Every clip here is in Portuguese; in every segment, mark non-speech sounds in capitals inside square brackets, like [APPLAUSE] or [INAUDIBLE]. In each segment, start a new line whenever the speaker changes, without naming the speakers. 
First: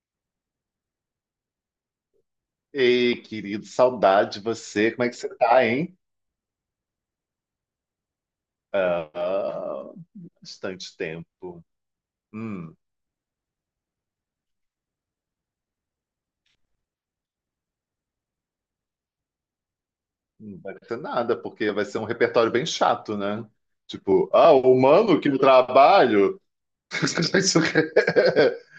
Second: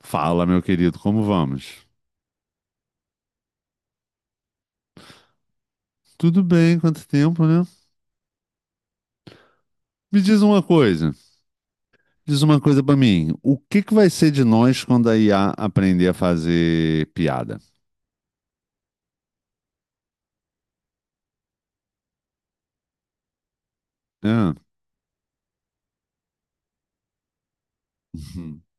Fala, meu querido, como vamos?
Ei, querido, saudade de você. Como é que você tá, hein?
Tudo bem, quanto tempo, né?
Ah,
Me
bastante tempo.
diz uma
Hum,
coisa pra mim. O que que vai ser de nós quando a IA aprender a fazer piada?
não vai ter nada, porque vai ser um repertório bem chato, né? Tipo, ah,
Hã?
o humano que no trabalho.
Uhum.
[LAUGHS]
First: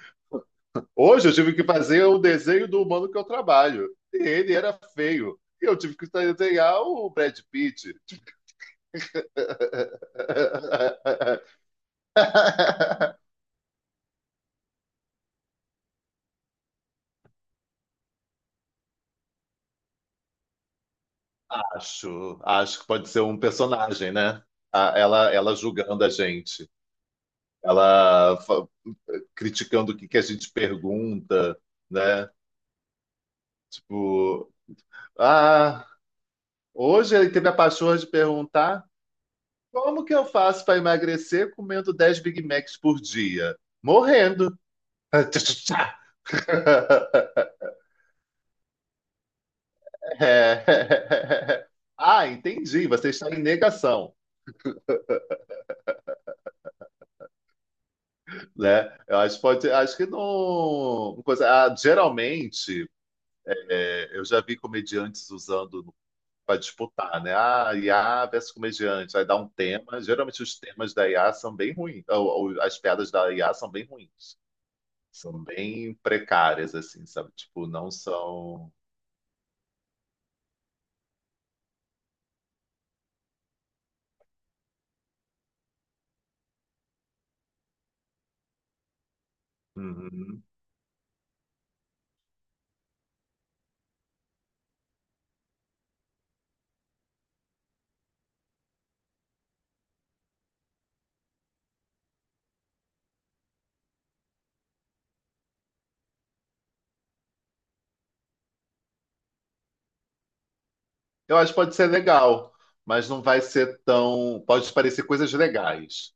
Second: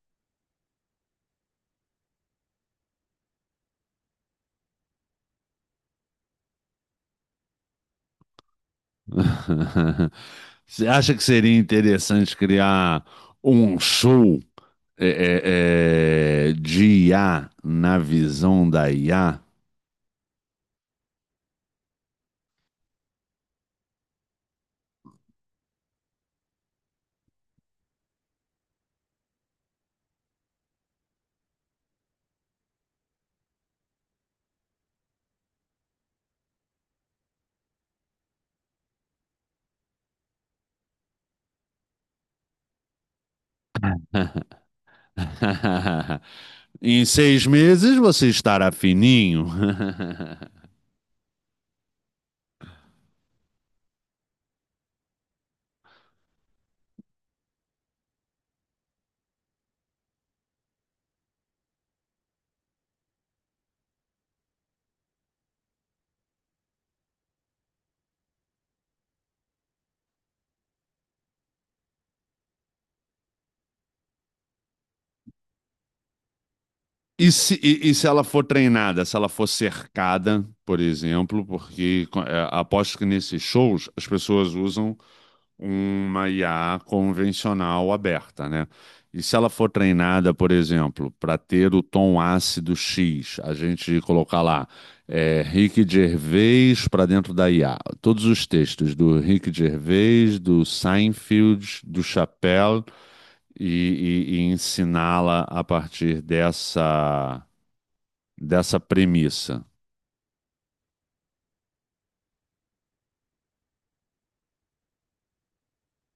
Hoje eu tive que fazer o desenho do humano que eu trabalho. E ele era feio. E eu tive que desenhar o Brad Pitt.
[LAUGHS] Você acha que
[LAUGHS]
seria interessante criar um show de IA na visão da IA?
Acho, acho que pode ser um personagem, né? Ela julgando a gente, ela fa- criticando o que que a gente pergunta, né? Tipo, ah, hoje ele teve a pachorra de perguntar como que eu faço para emagrecer comendo 10 Big Macs por dia? Morrendo. [LAUGHS]
[LAUGHS] Em 6 meses você estará fininho. [LAUGHS]
É. Ah, entendi. Você está em negação, né? Eu acho que pode, acho que não. Ah, geralmente. É, eu já vi comediantes usando para disputar, né? Ah, IA versus comediante. Aí dá um tema. Geralmente os temas da IA são bem ruins. Ou as piadas da IA são bem ruins. São bem precárias, assim,
E
sabe?
se,
Tipo,
e,
não
e se ela for
são.
treinada, se ela for cercada, por exemplo, porque é, aposto que nesses shows as pessoas usam uma IA convencional aberta, né? E se ela for treinada,
Uhum.
por exemplo, para ter o tom ácido X, a gente colocar lá é, Rick Gervais para dentro da IA, todos os textos do Rick Gervais, do Seinfeld, do Chappelle, e, e ensiná-la a partir dessa dessa premissa.
Eu acho que pode ser legal, mas não vai ser tão. Pode parecer coisas legais,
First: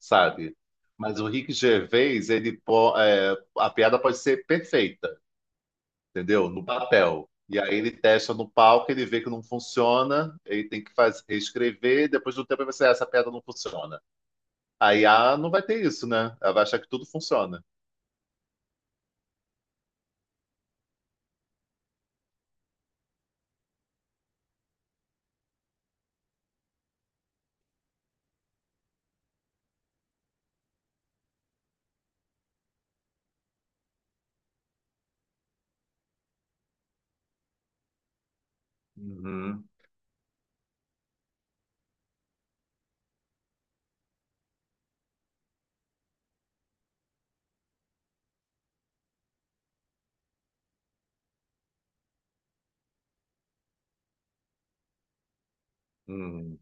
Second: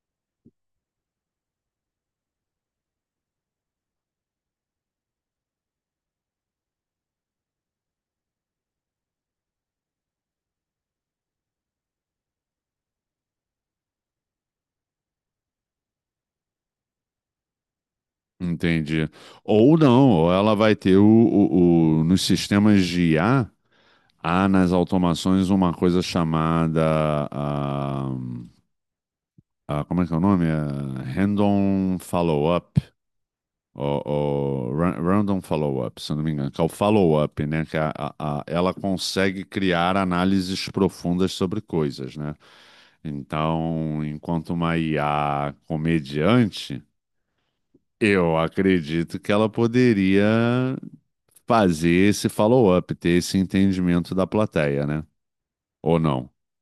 sabe? Mas o Rick Gervais, ele, é, a piada pode ser perfeita. Entendeu? No papel. E aí ele testa no palco, ele vê que não funciona, ele tem que fazer, reescrever, depois do tempo ele vai ser, "Ah, essa piada não funciona." Aí a IA não vai ter isso, né? Ela vai achar que tudo funciona.
Entende? Ou não, ou ela vai ter nos sistemas de IA, há nas automações uma coisa chamada, como é que é o nome? Ah, Random Follow-up, ou ra- Random Follow-up, se eu não me engano, que é o follow-up, né? Que é ela consegue
Uhum,
criar análises profundas sobre coisas, né? Então, enquanto uma IA comediante eu acredito que ela poderia fazer esse follow-up, ter esse entendimento da plateia, né? Ou não?
uhum.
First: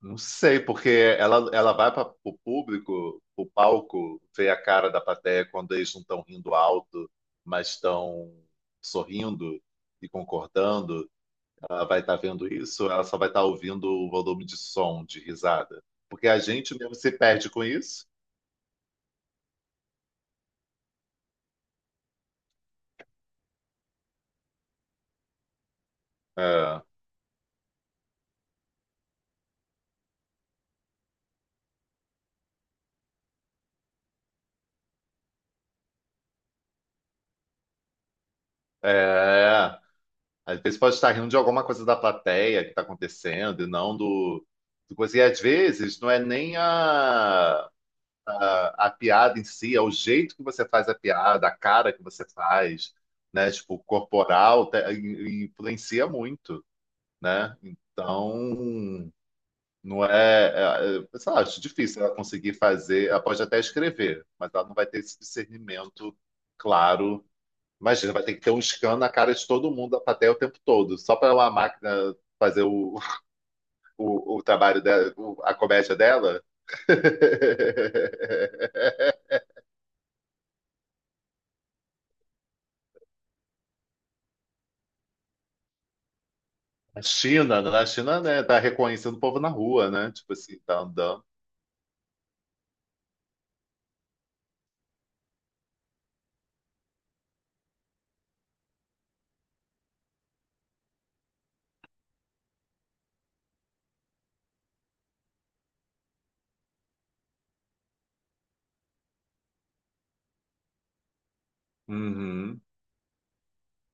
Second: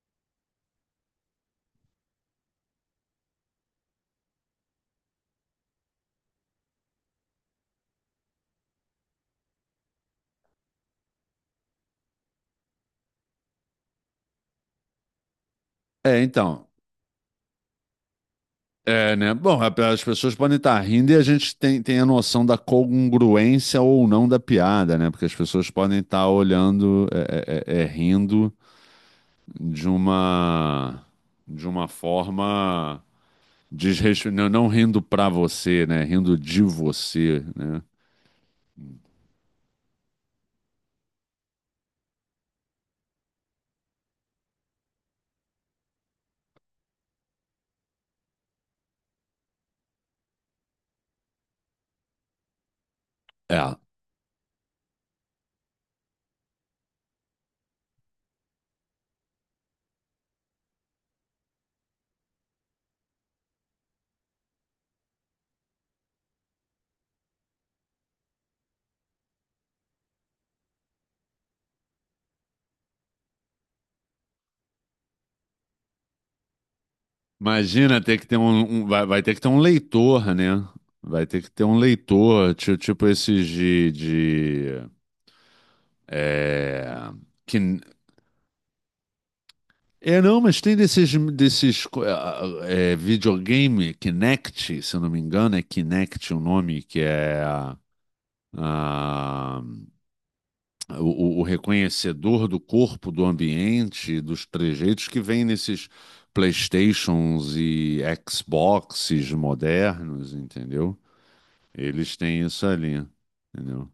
Não sei, porque ela vai para o público, o palco, ver a cara da plateia quando eles não estão rindo alto, mas estão sorrindo e concordando. Ela vai estar vendo isso, ela só vai estar ouvindo o volume de som, de risada.
É,
Porque a
então.
gente mesmo se perde com isso.
É, né? Bom, a- as pessoas podem estar rindo e a gente tem a noção da congruência ou não da piada, né? Porque as pessoas podem estar
É,
olhando, rindo de uma, de uma forma desrespeitosa, não rindo pra você, né? Rindo de você, né?
é, às vezes pode estar rindo de alguma coisa da plateia que está acontecendo e não do coisa. E às vezes não é nem a piada em si, é o jeito que você faz a piada, a cara que você faz, né?
É.
Tipo, corporal, influencia muito, né? Então, não é, sei lá, acho difícil ela conseguir fazer. Ela pode até escrever, mas ela não vai ter esse discernimento claro. Imagina, vai ter que ter um scan na cara de todo mundo da plateia o tempo todo, só para uma máquina fazer o trabalho dela, a comédia dela.
Imagina ter que ter vai, vai ter
[LAUGHS]
que ter um leitor, né? Vai ter que ter um leitor, ti- tipo, esses de é,
A
que,
China, na China, né, tá reconhecendo o povo na rua, né?
é
Tipo
não,
assim,
mas tem
tá
desses
andando.
desses co- videogame Kinect, se eu não me engano, é Kinect o nome que é ah, o reconhecedor do corpo, do ambiente, dos trejeitos que vem nesses PlayStations e Xboxes modernos, entendeu? Eles têm
Uhum.
isso ali, entendeu?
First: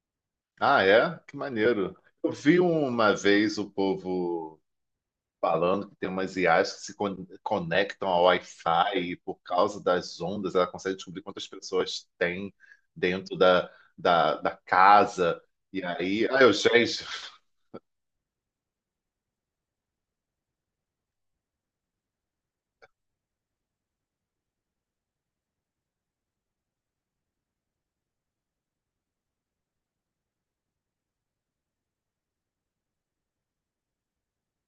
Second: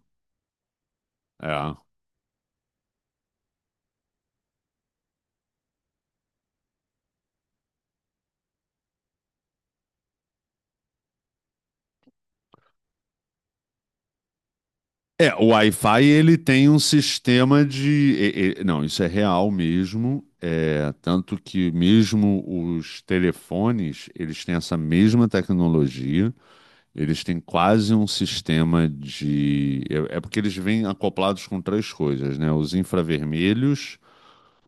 Ah, é? Que
É.
maneiro. Eu vi uma vez o povo falando que tem umas IAs que se conectam ao Wi-Fi e por causa das ondas ela consegue descobrir quantas pessoas tem dentro da
É,
casa.
o
E
Wi-Fi
aí,
ele
ah, eu,
tem um
gente,
sistema de. Não, isso é real mesmo. É, tanto que mesmo os telefones, eles têm essa mesma tecnologia. Eles têm quase um sistema de. É porque eles vêm acoplados com três coisas, né? Os infravermelhos,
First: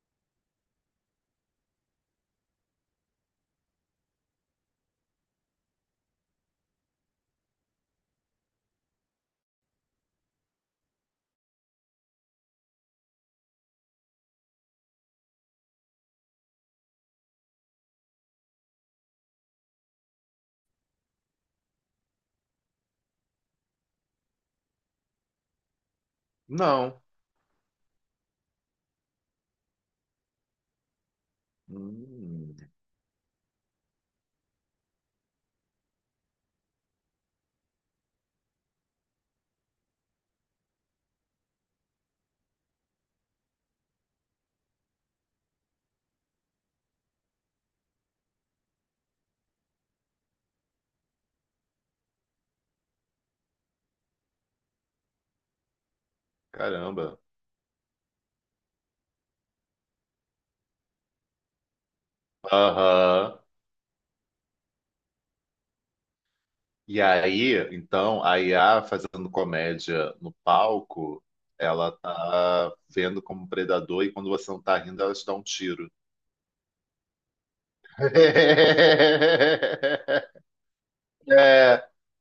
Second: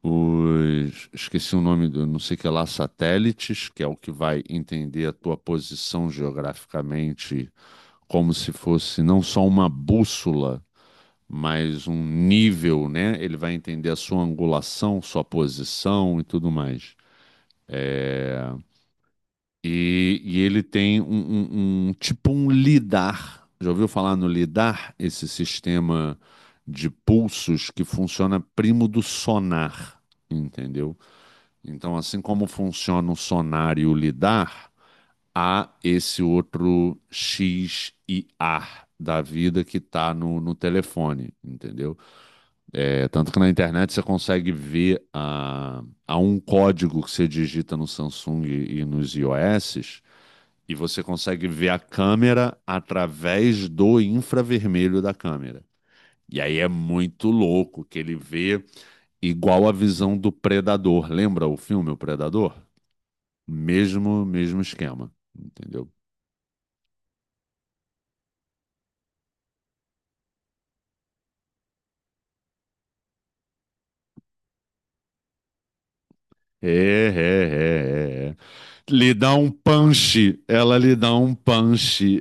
os. Esqueci o nome do não sei o que lá, satélites, que é o que vai entender a tua posição geograficamente como se fosse não só uma bússola, mas um nível, né? Ele vai entender a sua angulação, sua posição e tudo mais. E ele tem um tipo um lidar. Já ouviu falar no lidar? Esse sistema de
não.
pulsos que funciona primo do sonar, entendeu? Então, assim como
Hum,
funciona o sonar e o lidar, há esse outro X e A da vida que tá no telefone, entendeu? É, tanto que na internet você consegue ver a um código que você digita no Samsung e nos iOS, e você consegue ver a câmera através do infravermelho da câmera. E aí é
caramba.
muito louco que ele vê igual a visão do Predador. Lembra o filme O Predador?
Aham.
Mesmo, mesmo esquema, entendeu?
E aí, então, a IA fazendo comédia no palco, ela tá vendo como predador e quando você não tá rindo, ela te dá um tiro.
É, é, é, é. é. Lhe dá um punch,
[LAUGHS]
ela lhe dá um
É,
punch.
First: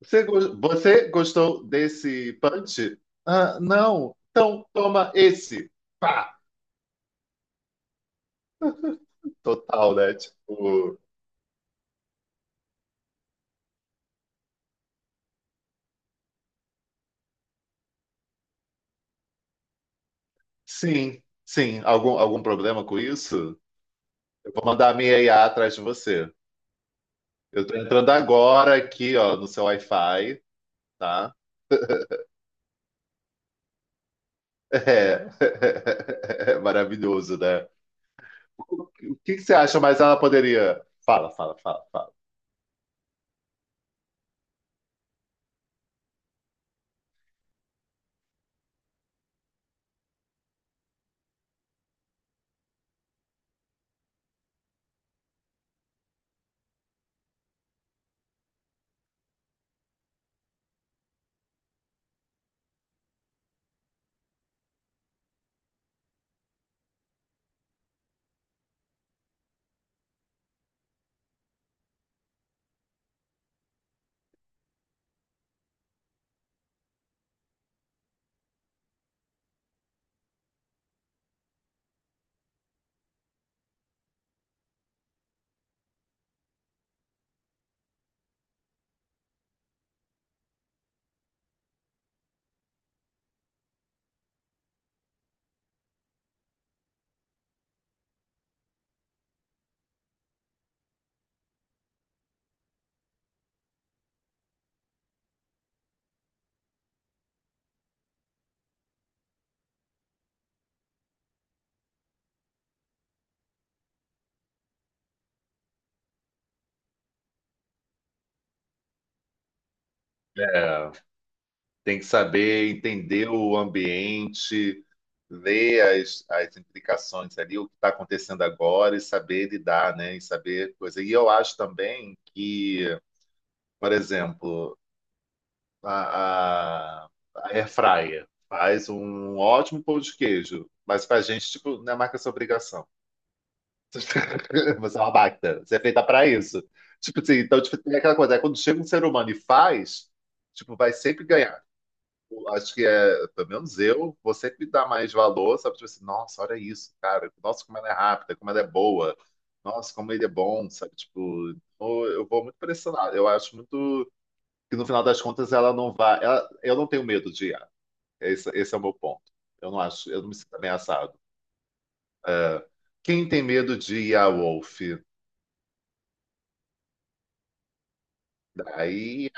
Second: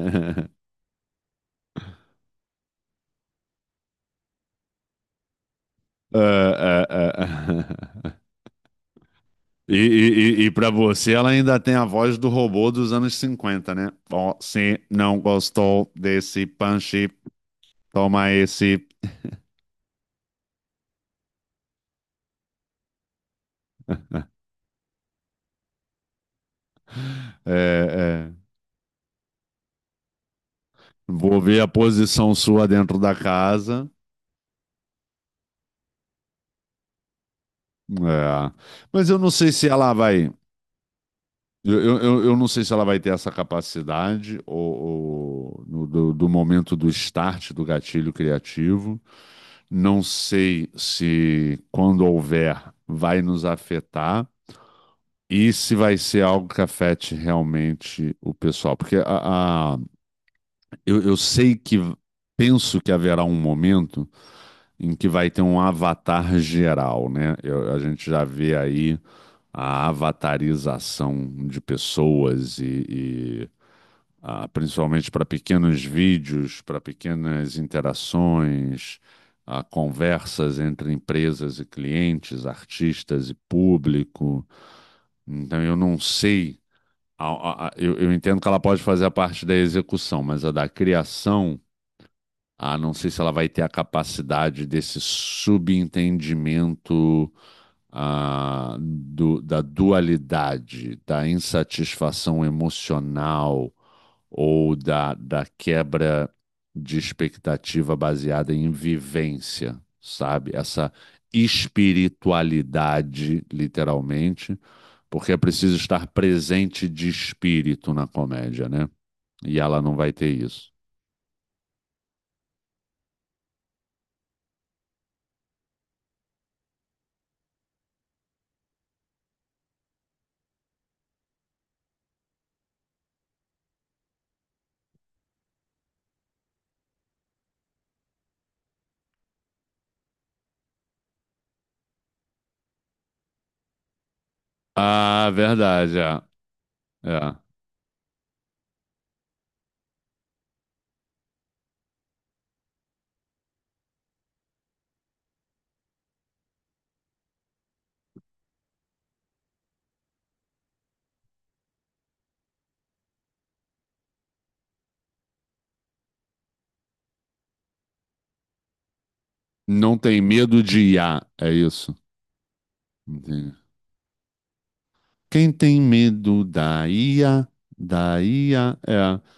Você, go- você gostou desse punch? Ah, não. Então toma esse. Pá!
Ah, ah, ah. E, e,
Total, né?
e, e para
Tipo,
você, ela ainda tem a voz do robô dos anos 50, né? Você não gostou desse punch, toma esse.
sim, sim. Algum problema com isso? Eu vou mandar a minha IA atrás de você. Eu tô entrando
É, é.
agora aqui, ó, no seu Wi-Fi, tá?
Vou ver a posição sua dentro da casa.
É. [LAUGHS] É maravilhoso, né?
É.
O
Mas eu não
que que
sei
você
se
acha?
ela
Mas ela
vai.
poderia. Fala, fala,
Eu,
fala,
eu,
fala.
eu eu não sei se ela vai ter essa capacidade ou no- do momento do start do gatilho criativo. Não sei se, quando houver, vai nos afetar e se vai ser algo que afete realmente o pessoal. Porque a- eu sei que, penso que haverá um momento em que vai ter um avatar geral, né? Eu- a gente já vê aí a avatarização de pessoas e- ah, principalmente para pequenos vídeos, para pequenas interações, ah, conversas entre empresas e clientes, artistas e público. Então, eu não sei, a- eu entendo que ela pode fazer a parte da execução, mas a da criação, ah, não sei se ela vai ter a capacidade desse subentendimento. Ah, do- da dualidade, da insatisfação emocional, ou da, da quebra de expectativa baseada em vivência, sabe? Essa espiritualidade, literalmente, porque é preciso estar presente de espírito na comédia, né? E ela não vai ter isso.
É, tem que saber entender o ambiente, ler as implicações ali, o que está acontecendo agora e saber lidar, né? E saber coisa. E eu acho também que, por exemplo, a, a, a air fryer faz um ótimo pão de queijo, mas pra gente, tipo, não é marca essa obrigação. [LAUGHS] Você é uma
Ah,
máquina, você é
verdade,
feita
é.
para isso. Tipo assim,
É.
então, tipo, tem aquela coisa, é quando chega um ser humano e faz, tipo, vai sempre ganhar. Acho que é, pelo menos eu, você que dá mais valor, sabe? Tipo assim, nossa, olha isso, cara. Nossa, como ela é rápida, como ela é boa. Nossa, como ele é bom, sabe? Tipo, eu vou muito pra esse lado. Eu acho muito que no final das contas ela não vai. Eu não tenho medo de IA. Esse é o meu ponto. Eu não
Não
acho,
tem
eu não me sinto
medo de
ameaçado.
IA, é isso.
É, quem tem
Entendi.
medo de I a Wolf?
Quem tem medo da IA, da IA, é.
Daí,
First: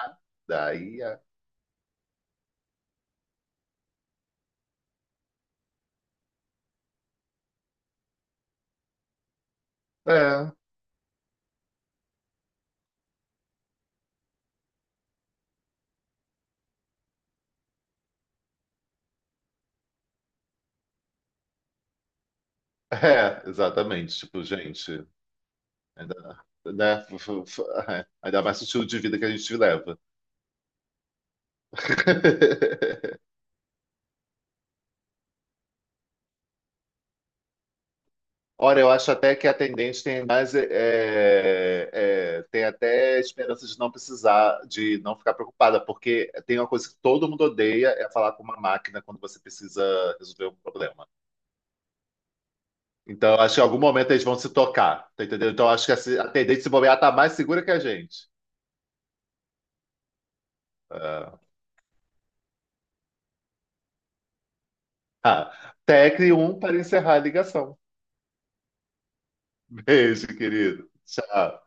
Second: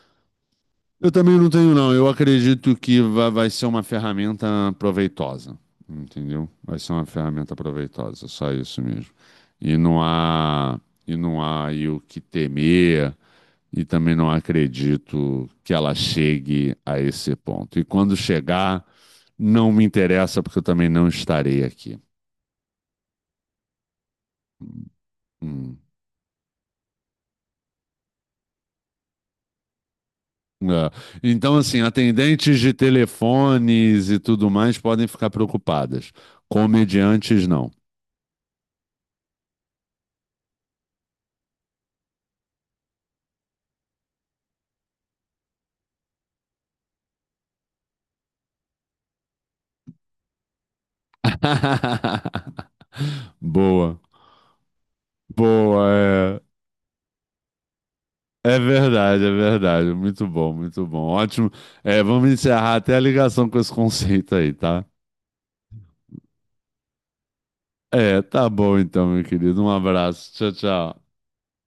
daí.
Eu também não tenho, não. Eu acredito que va- vai ser uma ferramenta proveitosa, entendeu? Vai ser uma ferramenta proveitosa, só isso mesmo. E não
É,
há, e não há aí o que temer, e também não acredito que ela chegue a esse ponto. E quando chegar, não me interessa, porque eu também não estarei aqui.
[LAUGHS] é, exatamente. Tipo, gente.
Hum.
Ainda, né? [LAUGHS] Ainda mais o estilo de vida que a gente leva.
É. Então, assim, atendentes de
[LAUGHS]
telefones e tudo mais podem ficar preocupadas. Comediantes, não.
Ora, eu acho até que a atendente tem mais, tem até esperança de não precisar, de não ficar preocupada, porque tem uma coisa que todo mundo odeia, é falar com uma máquina quando você precisa resolver um problema. Então,
[LAUGHS]
eu acho que em algum
Boa,
momento eles vão se tocar, tá entendendo? Então, eu acho que a
boa,
atendente se bobear tá mais segura que a gente.
é, é verdade, muito bom, ótimo. É, vamos encerrar até a ligação com esse conceito aí, tá?
Ah, ah, tecle 1 para encerrar a ligação.
É, tá bom então, meu querido, um
Beijo,
abraço, tchau,
querido.
tchau.
Tchau.